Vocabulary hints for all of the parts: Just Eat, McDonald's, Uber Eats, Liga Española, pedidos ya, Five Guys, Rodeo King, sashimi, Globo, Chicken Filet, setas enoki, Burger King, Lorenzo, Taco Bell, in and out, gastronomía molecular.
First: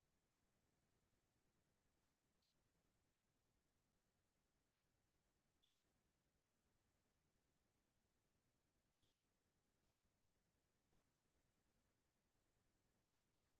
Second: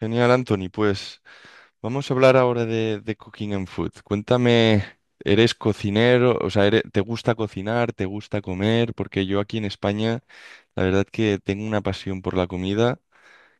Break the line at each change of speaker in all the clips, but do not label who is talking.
Genial, Anthony. Pues vamos a hablar ahora de cooking and food. Cuéntame, ¿eres cocinero? O sea, ¿te gusta cocinar? ¿Te gusta comer? Porque yo aquí en España, la verdad que tengo una pasión por la comida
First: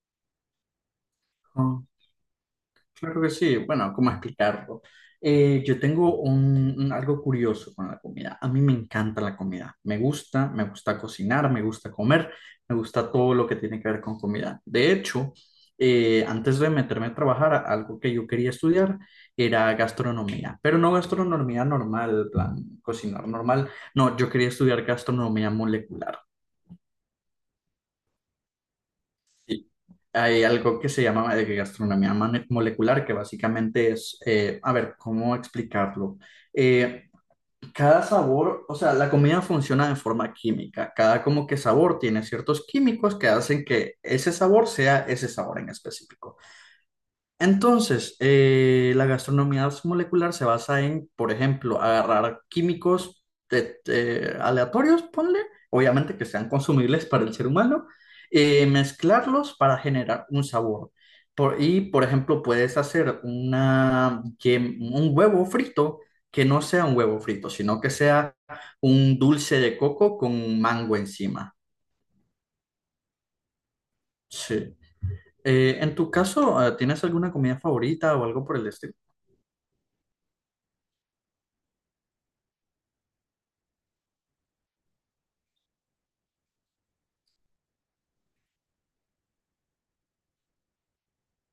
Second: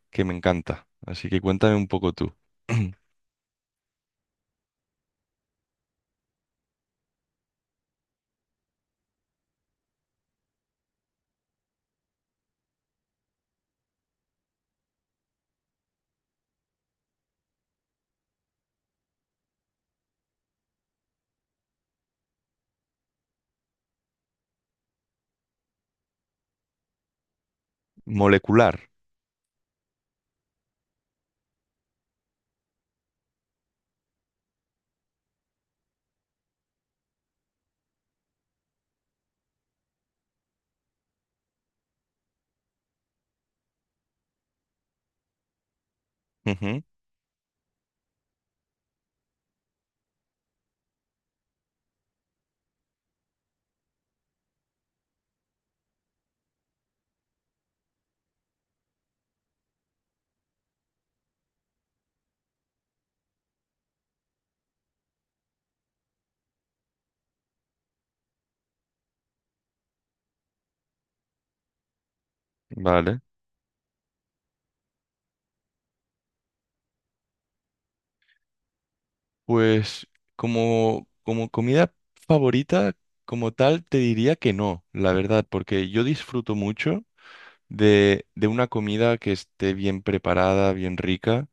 que me encanta. Así que cuéntame
Ah,
un poco tú.
Claro que sí. Bueno, ¿cómo explicarlo? Yo tengo algo curioso con la comida. A mí me encanta la comida. Me gusta cocinar, me gusta comer, me gusta todo lo que tiene que ver con comida. De hecho, antes de meterme a trabajar, algo que yo quería estudiar era gastronomía, pero no gastronomía normal, en plan, cocinar normal. No, yo quería estudiar gastronomía molecular.
Molecular.
Hay algo que se llama gastronomía molecular, que básicamente es, a ver, ¿cómo explicarlo? Eh, cada sabor, o sea, la comida funciona de forma química. Cada como que sabor tiene ciertos químicos que hacen que ese sabor sea ese sabor en específico.
Ujú.
Entonces, la gastronomía molecular se basa en, por ejemplo, agarrar químicos aleatorios, ponle, obviamente que sean consumibles para el ser humano, mezclarlos para generar un sabor. Y, por ejemplo, puedes hacer una, un huevo frito que no sea un huevo frito, sino que sea un dulce de coco con mango encima.
Vale.
Sí. En tu caso, ¿tienes alguna comida favorita o algo por el estilo?
Pues como comida favorita, como tal, te diría que no, la verdad, porque yo disfruto mucho de una comida que esté bien preparada, bien rica.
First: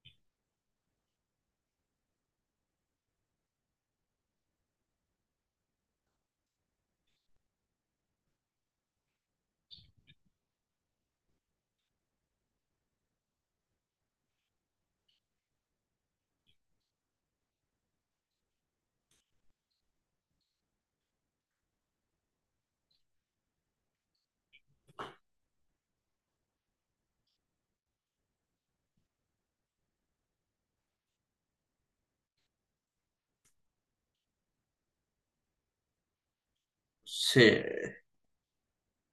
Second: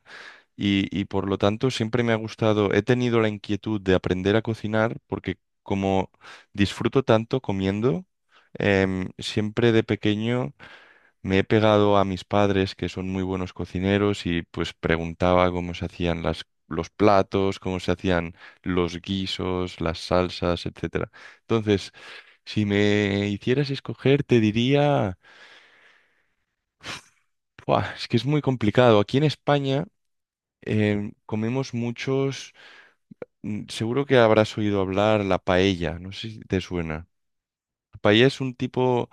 Y por lo tanto siempre me ha gustado, he tenido la inquietud de aprender a cocinar porque como disfruto tanto comiendo, siempre de pequeño me he pegado a mis padres, que son muy buenos cocineros, y pues preguntaba cómo se hacían los platos, cómo se hacían los guisos, las salsas, etcétera. Entonces, si me hicieras escoger, te diría, "Buah, es que es muy complicado. Aquí en España comemos muchos… Seguro que habrás oído hablar la paella, no sé si te suena.
Sí.
La paella es un tipo,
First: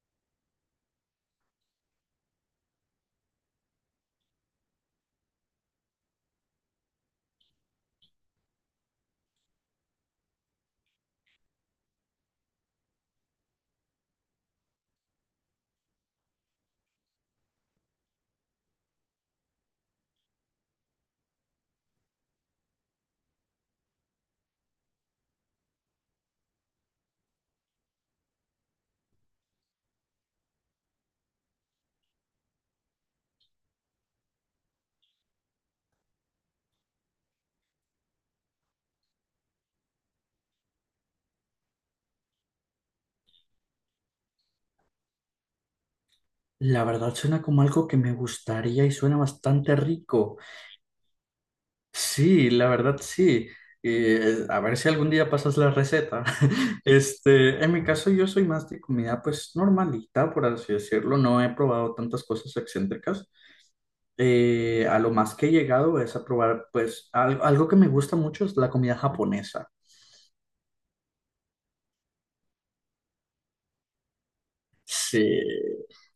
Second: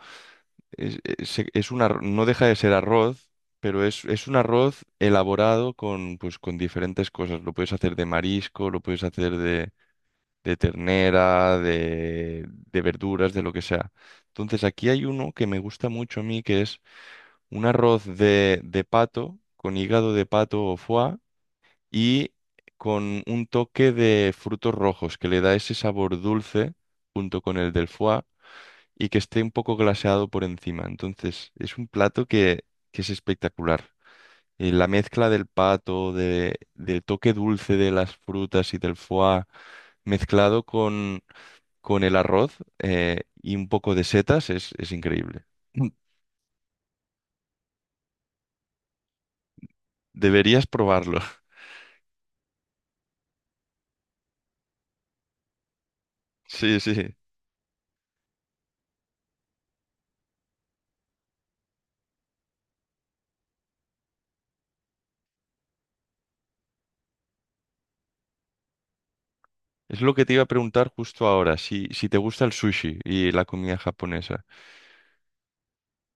es un no deja de ser arroz, pero es un arroz elaborado con, pues, con diferentes cosas. Lo puedes hacer de marisco, lo puedes hacer de ternera, de verduras, de lo que sea. Entonces aquí hay uno que me gusta mucho a mí, que es un arroz de pato, con hígado de pato o foie y con un toque de frutos rojos que le da ese sabor dulce junto con el del foie y que esté un poco glaseado por encima. Entonces, es un plato que es espectacular. Y la mezcla del pato, del toque dulce de las frutas y del foie mezclado con el arroz y un poco de setas es increíble.
La verdad suena como algo que me gustaría y suena bastante rico.
Deberías probarlo.
Sí, la verdad sí. A ver si algún día pasas la receta.
Sí, sí.
Este, en mi caso yo soy más de comida pues normalita, por así decirlo. No he probado tantas cosas excéntricas. A lo más que he llegado es a probar pues algo que me gusta mucho es la comida japonesa.
Es lo que te iba a preguntar justo ahora, si, si te gusta el sushi y la comida japonesa.
Sí,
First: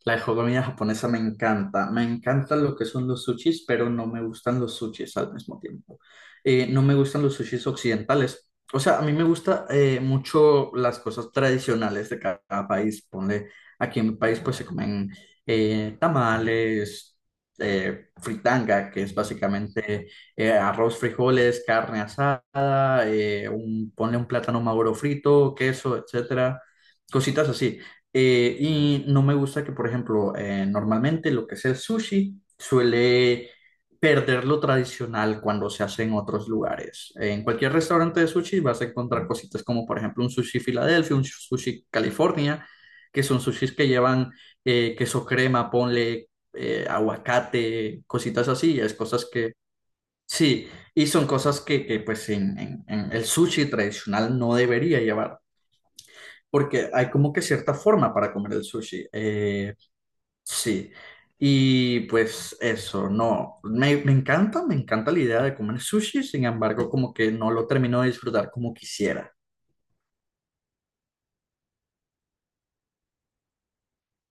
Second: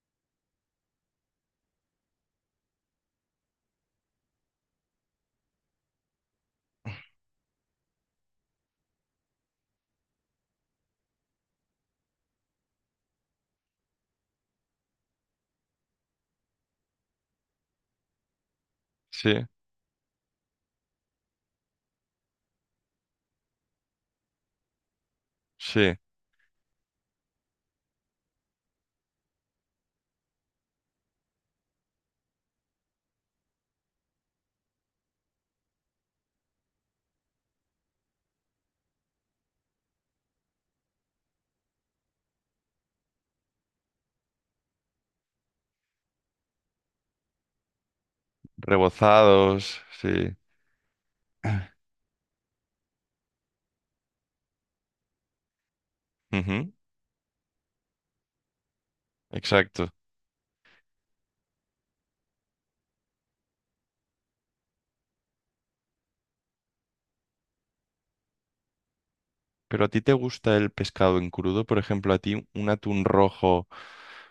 la comida japonesa me encanta. Me encanta lo que son los sushis, pero no me gustan los sushis al mismo tiempo. No me gustan los sushis occidentales. O sea, a mí me gusta mucho las cosas tradicionales de cada, país. Ponle, aquí en mi país pues se comen tamales, fritanga, que es
Sí,
básicamente arroz, frijoles, carne asada, un, ponle un plátano maduro frito,
sí,
queso, etcétera. Cositas así. Y no me gusta que, por ejemplo, normalmente lo que es el sushi suele perder lo tradicional cuando se hace en otros lugares. En cualquier restaurante de sushi vas a encontrar cositas como, por ejemplo, un sushi Filadelfia, un sushi California, que son sushis que llevan queso crema, ponle aguacate, cositas así. Es cosas que,
rebozados, sí.
sí, y son cosas que, pues, en el sushi tradicional no debería llevar
Ujú,
porque hay como que cierta forma para comer el sushi.
exacto.
Sí. Y pues eso, no, me encanta la idea de comer sushi, sin embargo, como que no lo termino de disfrutar como quisiera.
Pero a ti te gusta el pescado en crudo, por ejemplo, a ti un atún rojo,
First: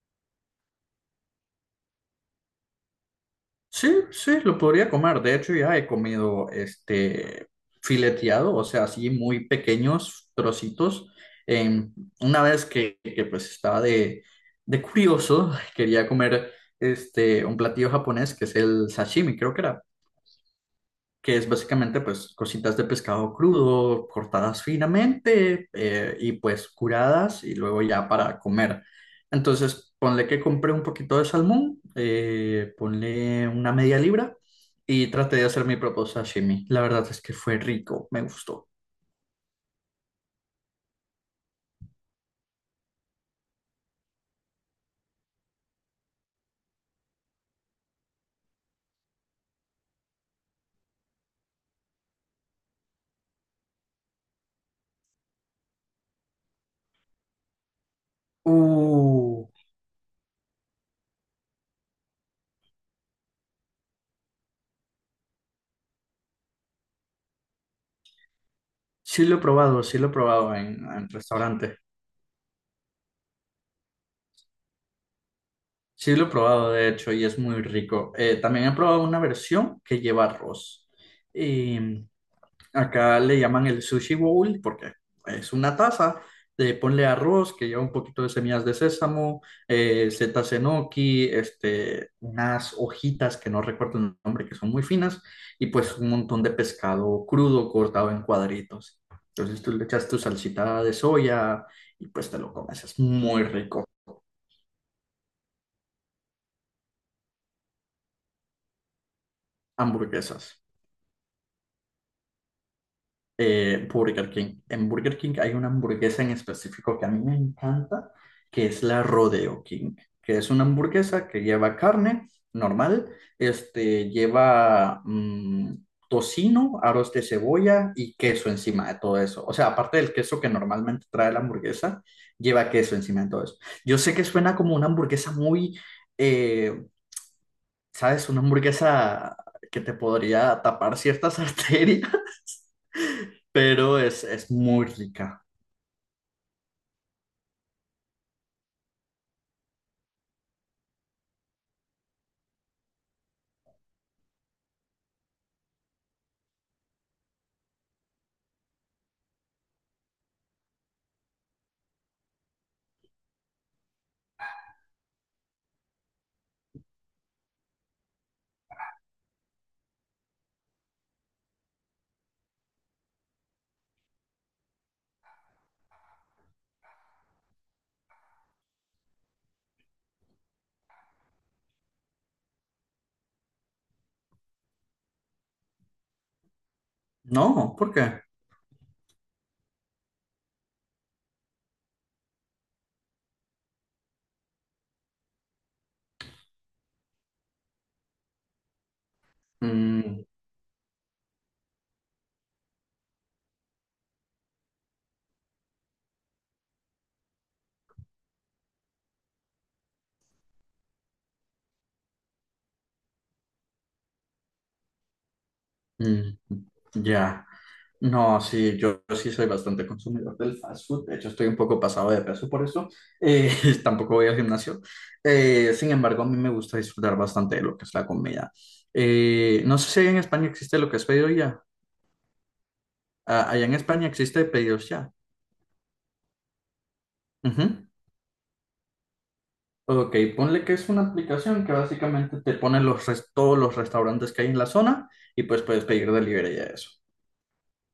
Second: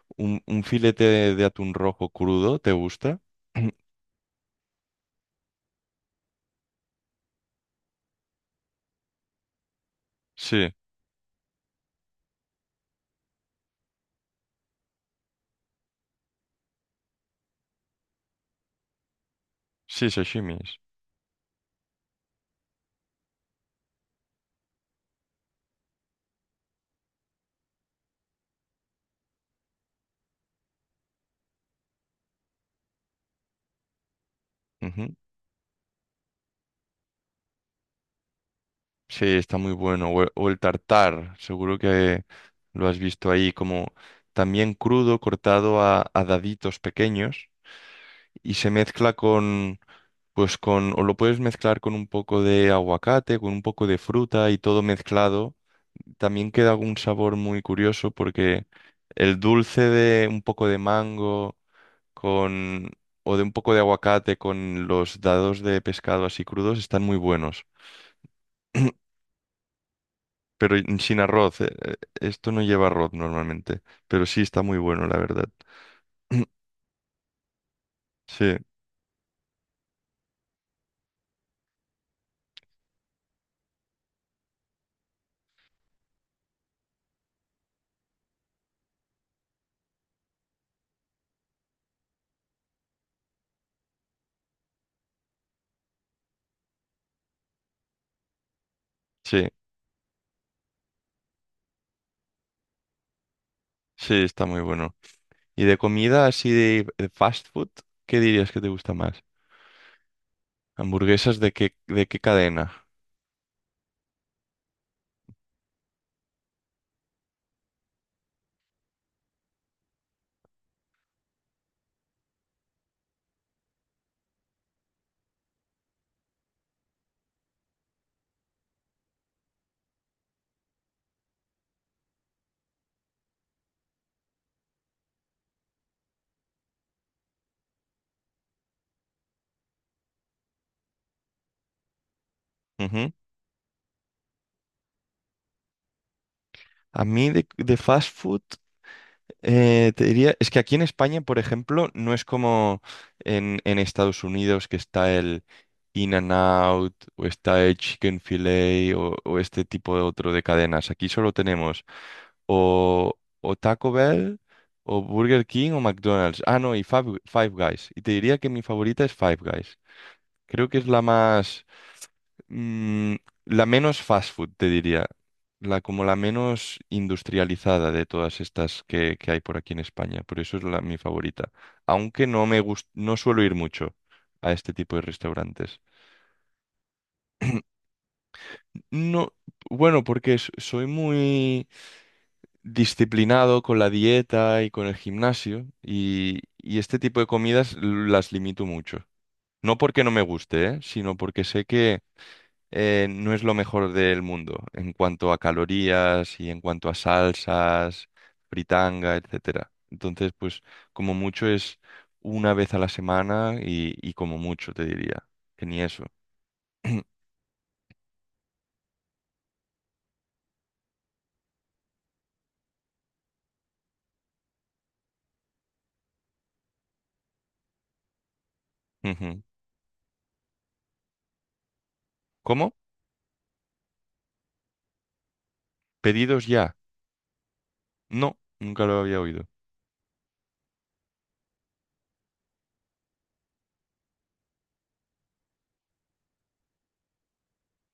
un filete de atún rojo crudo, ¿te gusta?
Sí, sí, lo podría comer. De hecho, ya he comido este fileteado, o sea, así muy pequeños
Sí,
trocitos. En- una vez que, pues estaba de curioso, quería comer este un platillo japonés que es el sashimi, creo que era.
sí, sashimis.
Que es básicamente pues cositas de pescado crudo, cortadas finamente y pues curadas y luego ya para comer. Entonces, ponle que compré un poquito de salmón, ponle una media libra y
Ujú.
traté de hacer mi propio sashimi. La verdad es que fue rico, me gustó.
Sí, está muy bueno. O el tartar, seguro que lo has visto ahí, como también crudo, cortado a daditos pequeños, y se mezcla con, pues con, o lo puedes mezclar con un poco de aguacate, con un poco de fruta y todo mezclado. También queda un sabor muy curioso porque el
Uh,
dulce de un poco de mango con, o de un poco de aguacate con los dados de pescado así crudos están muy buenos.
sí lo he probado, sí lo he probado
Pero
en
sin arroz,
restaurante.
esto no lleva arroz normalmente, pero sí está muy bueno, la verdad.
Sí lo he probado, de hecho, y es muy rico.
Sí,
También he probado una versión que lleva arroz. Em, Acá le llaman el sushi bowl porque es una taza de ponle arroz que lleva un poquito de semillas de sésamo, setas enoki, este, unas hojitas que no recuerdo el nombre, que son muy finas, y pues un montón de pescado crudo cortado en cuadritos.
sí,
Entonces tú le echas tu salsita de soya y pues te lo comes. Es muy rico.
sí, está muy bueno. Y de comida así de fast food, ¿qué dirías que te gusta más?
Hamburguesas.
¿Hamburguesas de qué cadena?
Burger King. En Burger King hay una hamburguesa en específico que a mí me encanta, que es la Rodeo King, que es una hamburguesa que lleva carne normal, este, lleva tocino, aros de cebolla y queso encima de todo eso. O sea, aparte del queso que normalmente trae la hamburguesa, lleva queso encima de todo eso. Yo sé que suena como una hamburguesa muy, eh, ¿sabes? Una hamburguesa que te podría tapar ciertas arterias
Ujú.
pero es muy rica.
A mí de fast food, te diría, es que aquí en España, por ejemplo, no es como en Estados Unidos, que está el in and out o está el Chicken Filet o este tipo de otro de cadenas. Aquí solo tenemos o, o Taco Bell o Burger King o McDonald's. Ah, no, y Five, Five Guys. Y te diría que mi favorita es Five Guys. Creo que es la más, mm, la menos fast food, te diría. La como la menos industrializada de todas estas que hay por aquí en España. Por eso es la, mi favorita. Aunque no me no suelo ir mucho a este tipo de restaurantes.
No, ¿por qué?
No, bueno, porque soy muy disciplinado con la dieta y con el gimnasio, y este tipo de comidas las limito mucho. No porque no me
Mm,
guste, ¿eh? Sino porque sé que no es lo mejor del mundo en cuanto a calorías y en cuanto a salsas, fritanga, etcétera. Entonces, pues como mucho es una vez a la semana y como mucho te diría, que ni eso.
mm, ya. No, sí, yo sí soy bastante consumidor del fast food. De hecho, estoy un poco pasado de peso por eso. Eh, tampoco voy al gimnasio. Sin embargo, a mí me gusta disfrutar bastante de lo que es la comida.
Ujú.
No sé si en España existe lo que es pedido ya.
¿Cómo?
Ah, allá en España existe pedidos ya.
¿Pedidos ya?
Ujú.
No, nunca lo había oído.
Ok, ponle que es una aplicación que básicamente te pone todos los restaurantes que hay en la zona y pues puedes pedir delivery de eso.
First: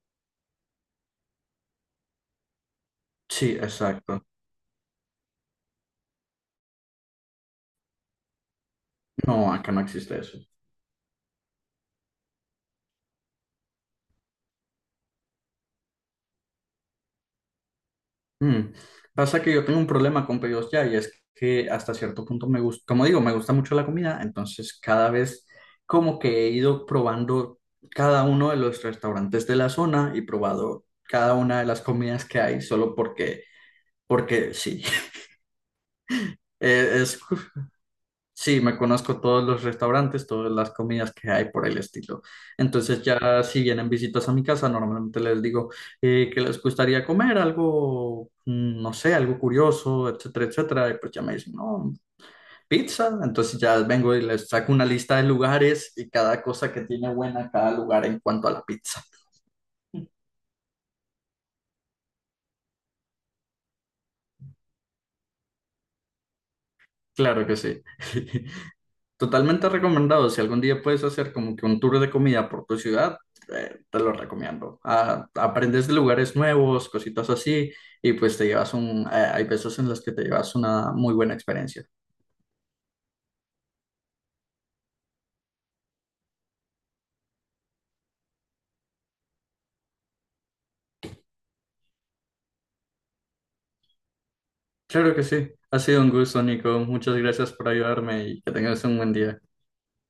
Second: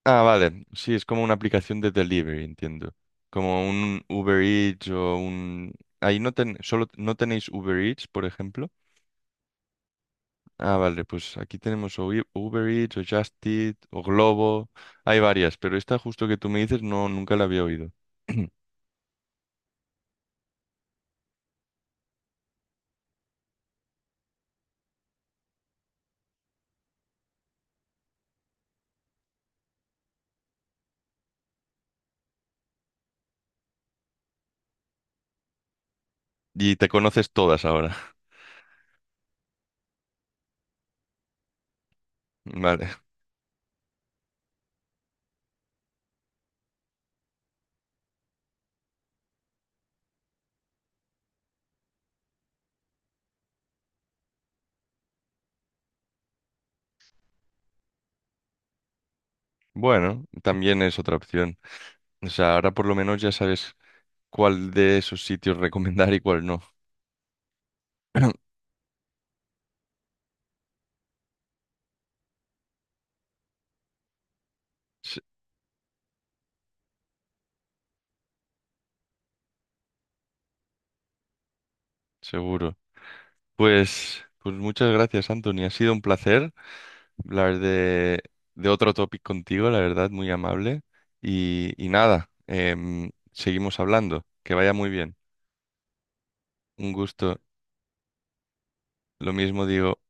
Ah, vale, sí, es como una aplicación de delivery, entiendo.
Sí,
Como un
exacto.
Uber Eats o un… Ahí no ten… solo no tenéis Uber Eats, por ejemplo.
No, acá no existe eso.
Ah, vale, pues aquí tenemos o Uber Eats, o Just Eat, o Globo. Hay varias, pero esta justo que tú me dices no, nunca la había oído.
Mm. Pasa que yo tengo un problema con pedidos ya y es que hasta cierto punto me gusta, como digo, me gusta mucho la comida, entonces cada vez como que he ido probando cada uno de los restaurantes de la zona y probado cada una de las comidas que hay solo porque, porque sí.
Y te
Eh, Es,
conoces todas ahora.
Sí, me conozco todos los restaurantes, todas las comidas que hay por el estilo.
Vale.
Entonces ya si vienen visitas a mi casa, normalmente les digo que les gustaría comer algo, no sé, algo curioso, etcétera, etcétera. Y pues ya me dicen, no, pizza. Entonces ya vengo y les saco una lista de lugares y cada cosa que tiene buena cada lugar en cuanto a la pizza.
Bueno, también es otra opción. O sea, ahora por lo menos ya sabes cuál de esos sitios recomendar y cuál no.
Claro que sí. Totalmente recomendado. Si algún día puedes hacer como que un tour de comida por tu ciudad, te lo recomiendo.
Se-
Ah, aprendes de lugares nuevos, cositas así, y pues te llevas un... hay veces en las que te llevas una muy buena experiencia.
seguro. Pues, pues muchas gracias, Anthony. Ha sido un placer hablar de otro topic contigo, la verdad, muy amable. Y nada, seguimos hablando. Que vaya muy
Claro
bien.
que sí. Ha sido un gusto, Nico.
Un
Muchas
gusto.
gracias por ayudarme y que tengas un buen
Lo
día.
mismo digo.